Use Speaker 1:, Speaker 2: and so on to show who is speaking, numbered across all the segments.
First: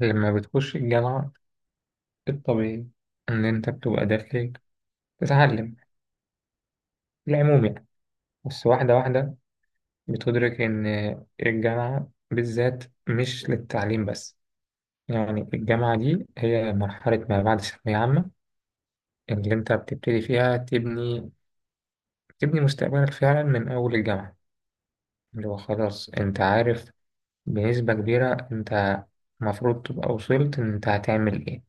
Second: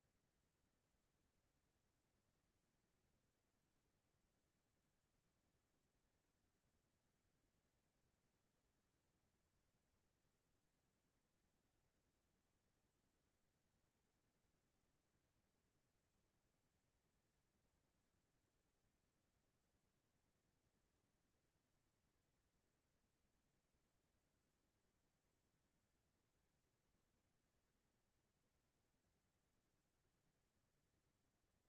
Speaker 1: لما بتخش الجامعة، الطبيعي إن أنت بتبقى داخل تتعلم في العموم، يعني بس واحدة واحدة بتدرك إن الجامعة بالذات مش للتعليم بس. يعني الجامعة دي هي مرحلة ما بعد ثانوية عامة اللي أنت بتبتدي فيها تبني مستقبلك فعلا من أول الجامعة، اللي هو خلاص أنت عارف بنسبة كبيرة أنت المفروض تبقى وصلت إن أنت هتعمل إيه.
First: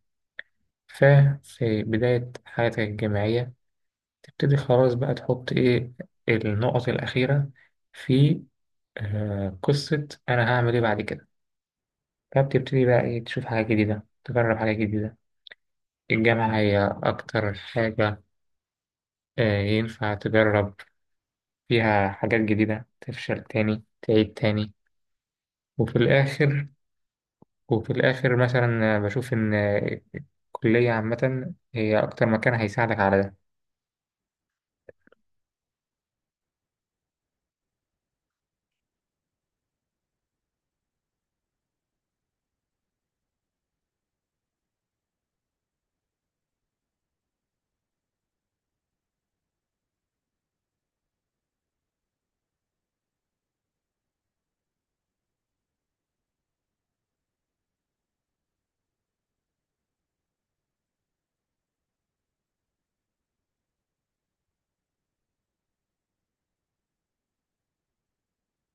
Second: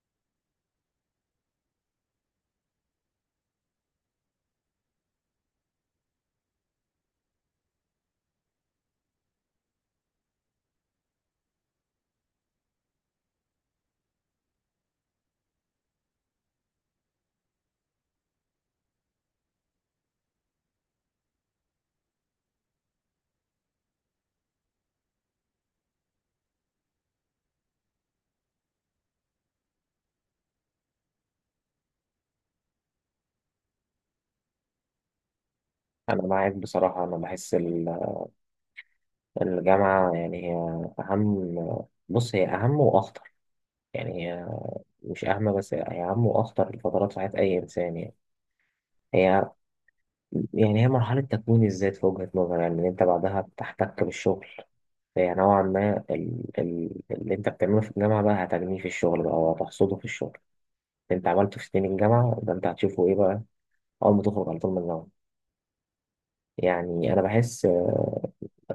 Speaker 1: ففي بداية حياتك الجامعية تبتدي خلاص بقى تحط ايه النقط الأخيرة في قصة أنا هعمل ايه بعد كده. فبتبتدي بقى ايه، تشوف حاجة جديدة، تجرب حاجة جديدة. الجامعة هي أكتر حاجة ينفع تجرب فيها حاجات جديدة، تفشل تاني، تعيد تاني. وفي الآخر وفي الآخر مثلا بشوف إن الكلية عامة هي أكتر مكان هيساعدك على ده.
Speaker 2: أنا معاك بصراحة. أنا بحس الجامعة يعني هي أهم. بص هي أهم وأخطر، يعني هي مش أهم، بس هي أهم وأخطر الفترات في حياة أي إنسان يعني. هي يعني هي مرحلة تكوين الذات في وجهة نظري، يعني إن أنت بعدها بتحتك بالشغل. فهي نوعا ما اللي أنت بتعمله في الجامعة بقى هتجنيه في الشغل بقى، وهتحصده في الشغل. اللي أنت عملته في سنين الجامعة ده أنت هتشوفه إيه بقى أول ما تخرج على طول من الجامعة؟ يعني أنا بحس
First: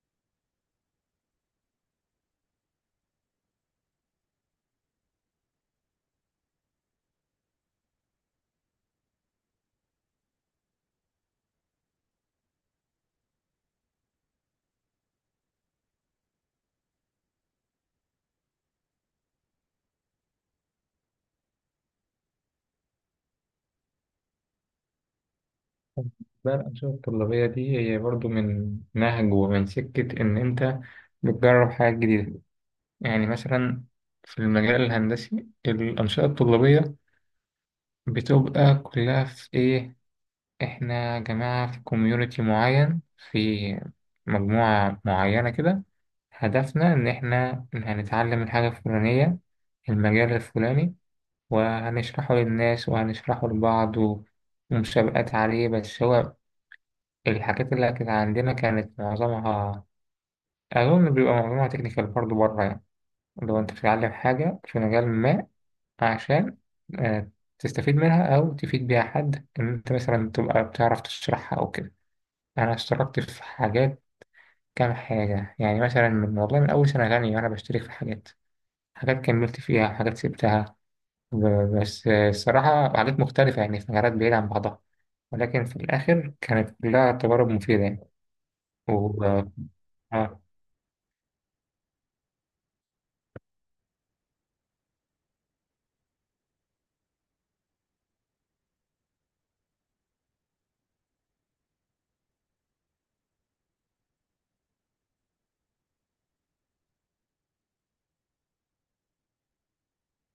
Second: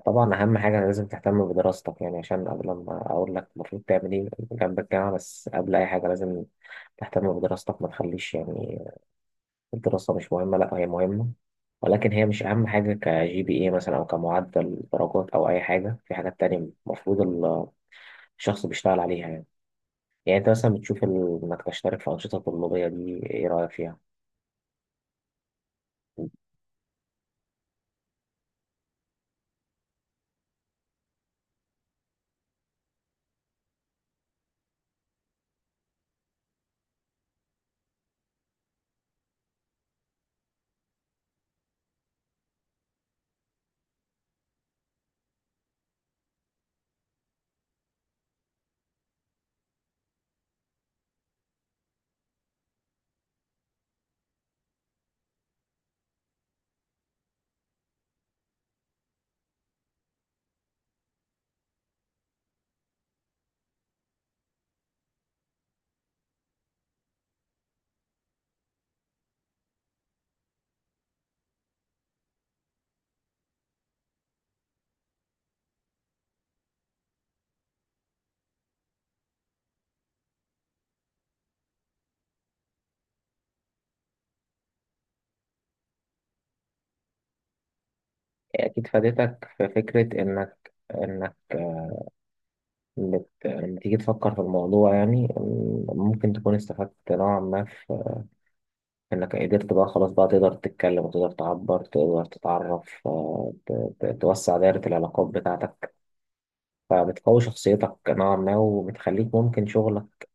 Speaker 2: طبعا أهم حاجة لازم تهتم بدراستك، يعني عشان قبل ما أقول لك المفروض تعمل إيه جنب الجامعة، بس قبل أي حاجة لازم تهتم بدراستك. ما تخليش يعني الدراسة مش مهمة، لأ هي مهمة، ولكن هي مش أهم حاجة كGPA مثلا أو كمعدل درجات أو أي حاجة. في حاجات تانية المفروض الشخص بيشتغل عليها يعني. يعني أنت مثلا بتشوف إنك تشترك في أنشطة طلابية، دي إيه رأيك فيها؟
Speaker 1: بقى الأنشطة الطلابية دي هي برضو من نهج ومن سكة إن أنت بتجرب حاجات جديدة. يعني مثلا في المجال الهندسي الأنشطة الطلابية بتبقى كلها في إيه، إحنا يا جماعة في كوميونيتي معين، في مجموعة معينة كده، هدفنا إن إحنا هنتعلم الحاجة الفلانية، المجال الفلاني، وهنشرحه للناس وهنشرحه لبعض ومسابقات عليه. بس هو الحاجات اللي كانت عندنا كانت معظمها، أظن بيبقى معظمها تكنيكال برضه، بره يعني. لو أنت بتتعلم حاجة في مجال ما عشان آه، تستفيد منها أو تفيد بيها حد، إن أنت مثلا تبقى بتعرف تشرحها أو كده. أنا اشتركت في حاجات، كام حاجة يعني، مثلا من والله من أول سنة تانية وأنا بشترك في حاجات، حاجات كملت فيها، حاجات سبتها، بس الصراحة حاجات مختلفة يعني في مجالات بعيدة عن بعضها، ولكن في الآخر كانت كلها تجارب مفيدة يعني.
Speaker 2: أكيد
Speaker 1: و...
Speaker 2: فادتك في فكرة
Speaker 1: آه،
Speaker 2: إنك لما تيجي تفكر في الموضوع، يعني ممكن تكون استفدت نوعا ما في إنك قدرت بقى خلاص بقى تقدر تتكلم، وتقدر تعبر، تقدر تتعرف، توسع دائرة العلاقات بتاعتك، فبتقوي شخصيتك نوعا ما، وبتخليك ممكن شغلك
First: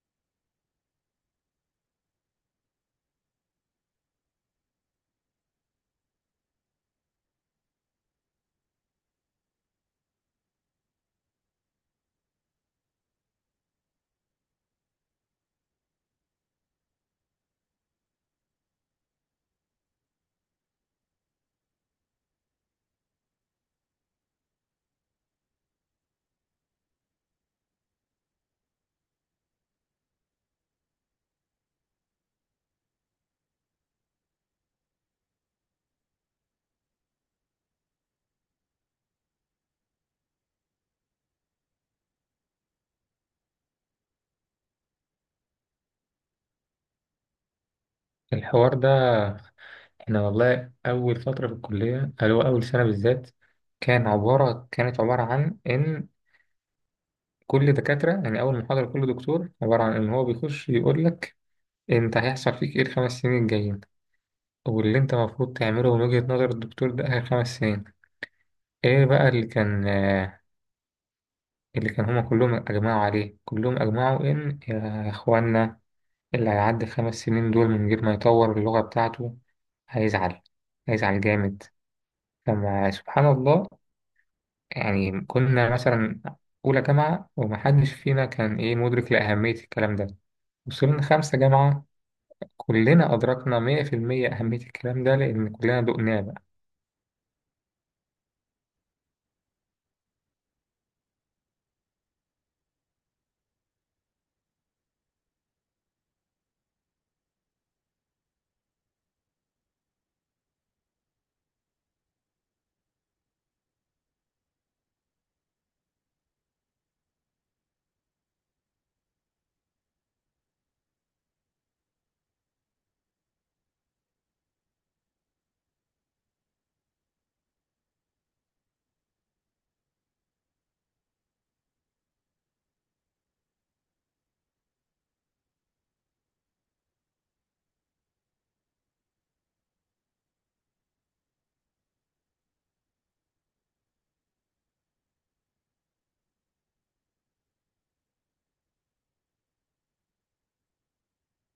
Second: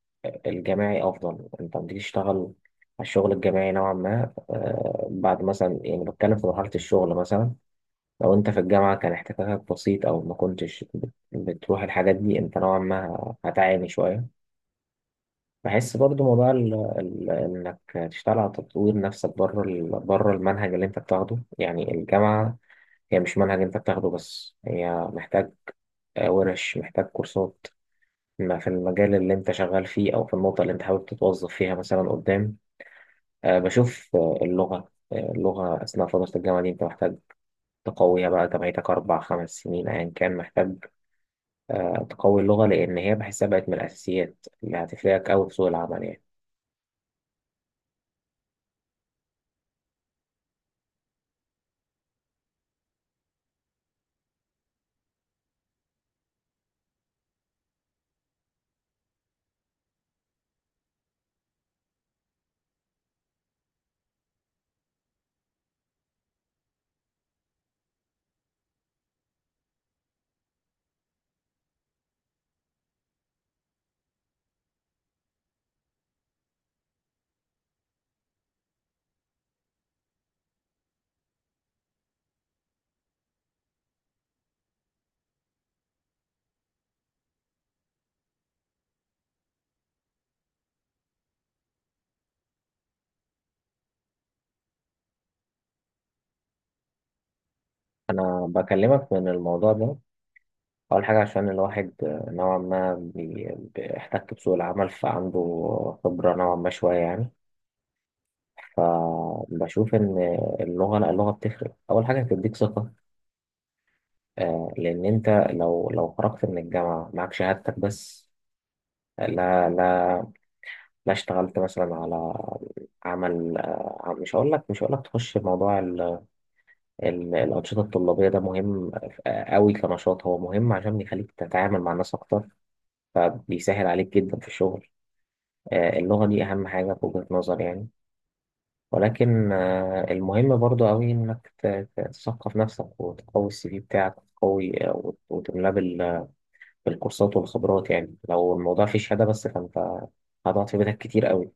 Speaker 2: الجماعي أفضل. أنت لما تيجي تشتغل على الشغل الجماعي نوعا ما، بعد مثلا، يعني بتكلم في مرحلة الشغل مثلا، لو انت في الجامعة كان احتكاكك بسيط او ما كنتش بتروح الحاجات دي، انت نوعا ما هتعاني شوية. بحس برضو موضوع ال ال انك تشتغل على تطوير نفسك بره بره المنهج اللي انت بتاخده. يعني الجامعة هي مش منهج انت بتاخده بس، هي محتاج ورش، محتاج كورسات ما في المجال اللي انت شغال فيه، او في النقطة اللي انت حابب تتوظف فيها مثلا قدام. بشوف اللغة، اللغة أثناء فترة الجامعة دي أنت محتاج تقويها بقى. أنت بقيتك أربع خمس سنين أيا كان، محتاج تقوي اللغة، لأن هي بحسها بقت من الأساسيات اللي هتفرقك أوي في سوق العمل يعني.
Speaker 1: الحوار ده احنا والله اول فتره في الكليه، اللي هو اول سنه بالذات، كانت عباره عن ان كل دكاتره، يعني اول محاضره، كل دكتور عباره عن ان هو بيخش يقول لك: انت هيحصل فيك ايه الـ5 سنين الجايين، واللي انت المفروض تعمله من وجهه نظر الدكتور ده اخر 5 سنين. ايه بقى اللي كان هما كلهم اجمعوا عليه، كلهم اجمعوا ان يا اخوانا اللي هيعدي الـ5 سنين دول من غير ما يطور اللغه بتاعته هيزعل، هيزعل جامد. لما سبحان الله، يعني كنا مثلا أولى جامعة ومحدش فينا كان إيه مدرك لأهمية الكلام ده. وصلنا 5 جامعة، كلنا أدركنا 100% أهمية الكلام ده لأن كلنا دقناه بقى.
Speaker 2: أنا بكلمك من الموضوع ده، أول حاجة عشان الواحد نوعا ما بيحتك بسوق العمل، فعنده خبرة نوعا ما شوية يعني. فبشوف إن اللغة، لا اللغة بتفرق. أول حاجة بتديك ثقة، لأن أنت لو خرجت من الجامعة معاك شهادتك بس، لا، لا، لا، اشتغلت مثلا على عمل. مش هقول لك، تخش موضوع الأنشطة الطلابية. ده مهم أوي كنشاط، هو مهم عشان بيخليك تتعامل مع الناس أكتر، فبيسهل عليك جدا في الشغل. اللغة دي أهم حاجة في وجهة نظري يعني. ولكن المهم برضو أوي إنك تثقف نفسك، وتقوي الCV بتاعك، وتقوي وتملاه بالكورسات والخبرات. يعني لو الموضوع فيه شهادة بس، فأنت هتقعد في بيتك كتير أوي.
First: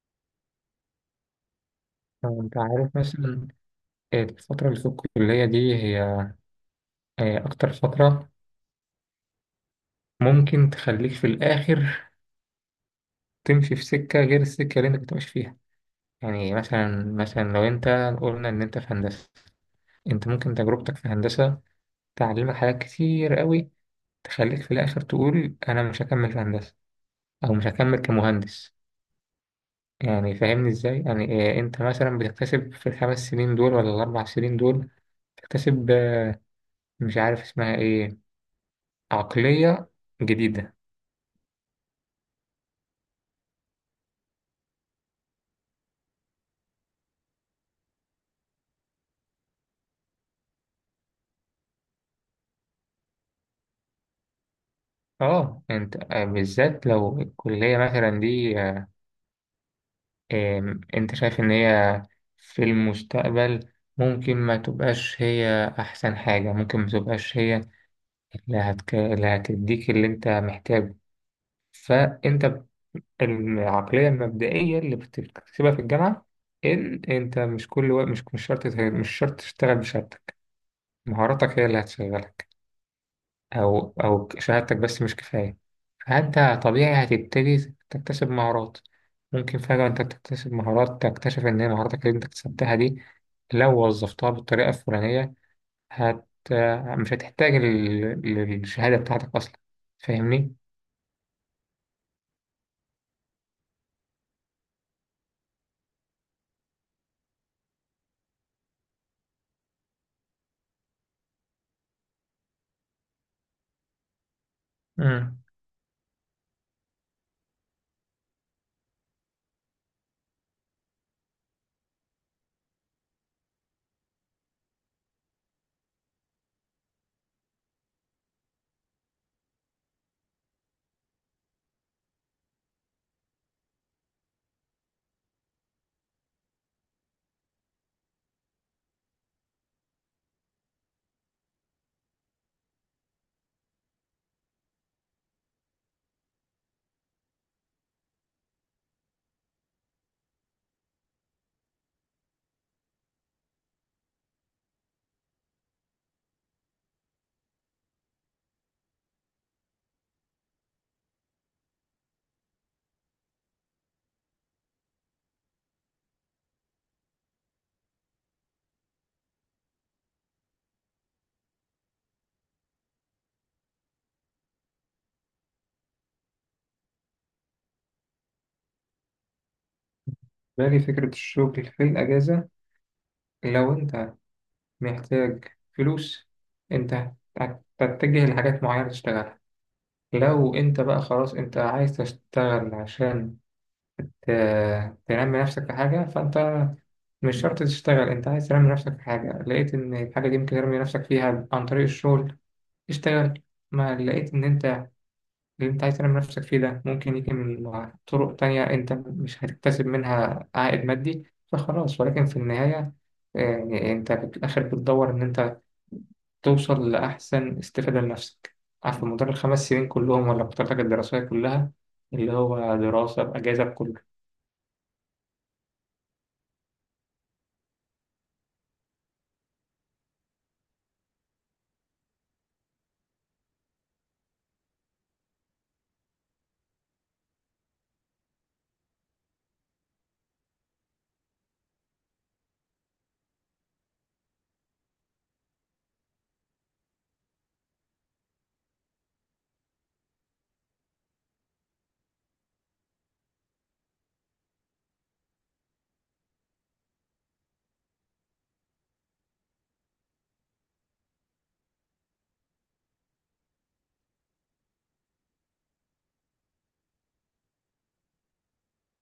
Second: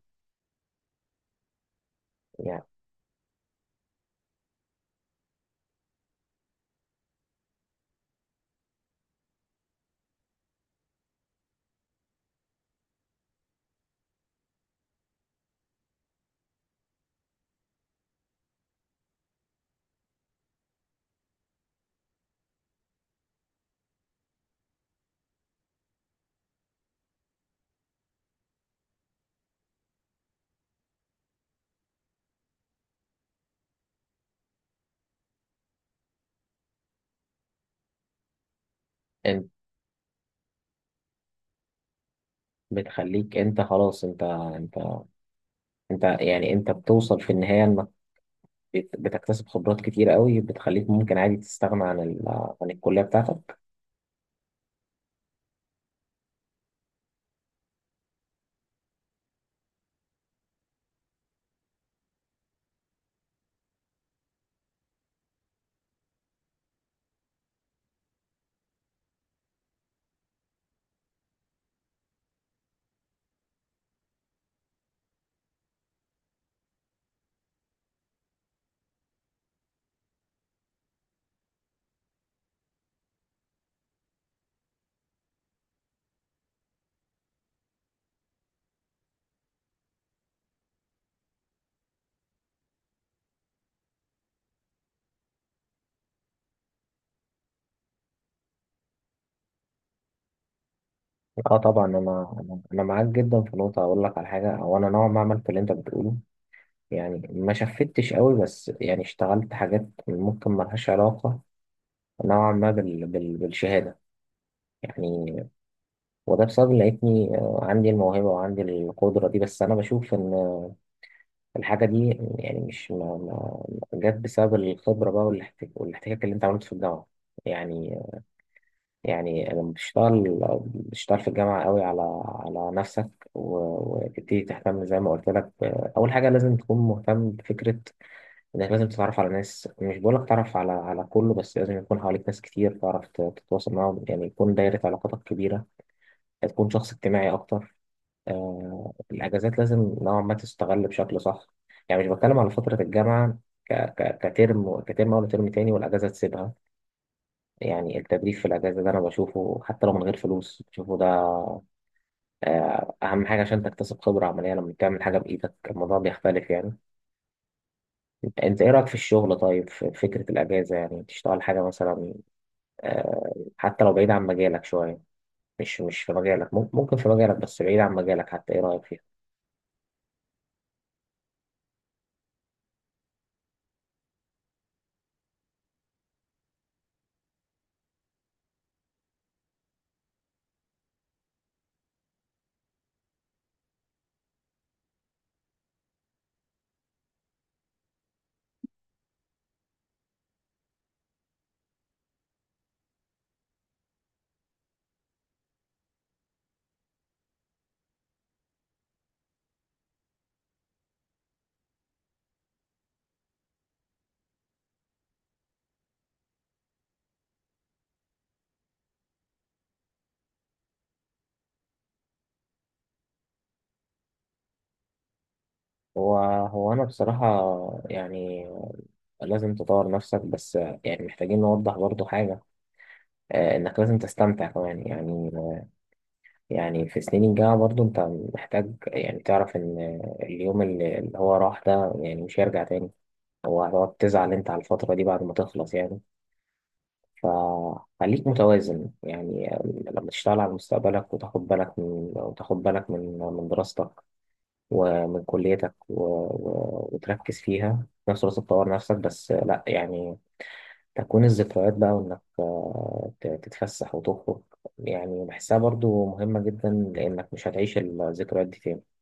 Speaker 1: أنت
Speaker 2: يعني
Speaker 1: عارف مثلا الفترة اللي في الكلية دي هي أكتر فترة ممكن تخليك في الآخر تمشي في سكة غير السكة اللي أنت كنت ماشي فيها. يعني مثلا، لو أنت قلنا إن أنت في هندسة، أنت ممكن تجربتك في هندسة تعلمك حاجات كتير قوي، تخليك في الآخر تقول أنا مش هكمل في هندسة، أو مش هكمل كمهندس. يعني فاهمني إزاي؟ يعني إيه، أنت مثلا بتكتسب في الـ5 سنين دول ولا الـ4 سنين دول، تكتسب مش عارف اسمها إيه،
Speaker 2: أنت
Speaker 1: عقلية جديدة.
Speaker 2: بتخليك، أنت خلاص أنت، أنت يعني أنت بتوصل في النهاية، بتكتسب خبرات كتير قوي، بتخليك ممكن عادي تستغنى عن عن الكلية بتاعتك.
Speaker 1: اه، انت بالذات لو الكلية مثلا دي آه، آم، انت شايف ان هي في المستقبل ممكن ما تبقاش هي احسن حاجة، ممكن ما تبقاش هي اللي هتديك اللي انت محتاجه. فانت العقلية المبدئية اللي بتكتسبها في الجامعة إن أنت مش كل وقت، مش شرط تشتغل بشهادتك. مهاراتك هي اللي هتشغلك، أو شهادتك بس مش كفاية. فأنت طبيعي هتبتدي تكتسب مهارات، ممكن فجأة أنت تكتسب مهارات تكتشف إن هي مهاراتك اللي أنت اكتسبتها دي، لو وظفتها بالطريقة الفلانية هت مش هتحتاج للشهادة بتاعتك أصلا. فاهمني؟
Speaker 2: اه طبعا انا، أنا معاك جدا في نقطة. اقول لك على حاجة، او انا نوعا ما عملت اللي انت بتقوله، يعني ما شفتش قوي بس، يعني اشتغلت حاجات ممكن ملهاش علاقة نوعا ما بالشهادة يعني.
Speaker 1: امم
Speaker 2: وده بسبب إن لقيتني عندي الموهبة وعندي القدرة دي، بس انا بشوف ان الحاجة دي يعني مش ما... ما... جت بسبب الخبرة بقى، والاحتكاك اللي انت عملته في الجامعة يعني. يعني لما بتشتغل، في الجامعة قوي على نفسك، وتبتدي تهتم زي ما قلت لك أول حاجة لازم تكون مهتم بفكرة إنك لازم تتعرف على ناس. مش بقولك تعرف على كله، بس لازم يكون حواليك ناس كتير تعرف تتواصل معاهم، يعني يكون دايرة علاقاتك كبيرة، تكون شخص اجتماعي أكتر. آه، الأجازات لازم نوعا ما تستغل بشكل صح. يعني مش بتكلم على فترة الجامعة كترم أول وترم تاني والأجازة تسيبها. يعني التدريب في الأجازة ده أنا بشوفه حتى لو من غير فلوس. بشوفه ده أهم حاجة عشان تكتسب خبرة عملية. لما بتعمل حاجة بإيدك الموضوع بيختلف يعني. أنت إيه رأيك في الشغل؟ طيب في فكرة الأجازة، يعني تشتغل حاجة مثلا حتى لو بعيد عن مجالك شوية، مش في مجالك، ممكن في مجالك بس بعيد عن مجالك حتى، إيه رأيك فيها؟
Speaker 1: باقي فكرة الشغل في الأجازة. لو أنت محتاج فلوس، أنت هتتجه لحاجات معينة تشتغلها. لو أنت بقى خلاص أنت عايز تشتغل عشان تنمي نفسك في حاجة، فأنت مش شرط تشتغل. أنت عايز تنمي نفسك في حاجة، لقيت إن الحاجة دي ممكن تنمي نفسك فيها عن طريق الشغل، اشتغل. ما لقيت إن أنت اللي أنت عايز تنمي نفسك فيه ده ممكن يجي من طرق تانية أنت مش هتكتسب منها عائد مادي، فخلاص، ولكن في النهاية يعني أنت في الآخر بتدور إن أنت توصل لأحسن استفادة لنفسك. عارف، مدار الـ5 سنين كلهم ولا بطاقتك الدراسية كلها، اللي هو دراسة بأجازة.
Speaker 2: هو، أنا بصراحة يعني لازم تطور نفسك بس. يعني محتاجين نوضح برضو حاجة، إنك لازم تستمتع كمان يعني. يعني في سنين الجامعة برضو أنت محتاج يعني تعرف إن اليوم اللي هو راح ده يعني مش هيرجع تاني. هو هتقعد تزعل أنت على الفترة دي بعد ما تخلص يعني، فخليك متوازن يعني. لما تشتغل على مستقبلك، وتاخد بالك من، من دراستك، ومن كليتك، وتركز فيها، في نفس الوقت تطور نفسك. بس لأ يعني تكوين الذكريات بقى، وإنك تتفسح وتخرج، يعني بحسها برضو مهمة جدا، لأنك مش هتعيش الذكريات دي تاني.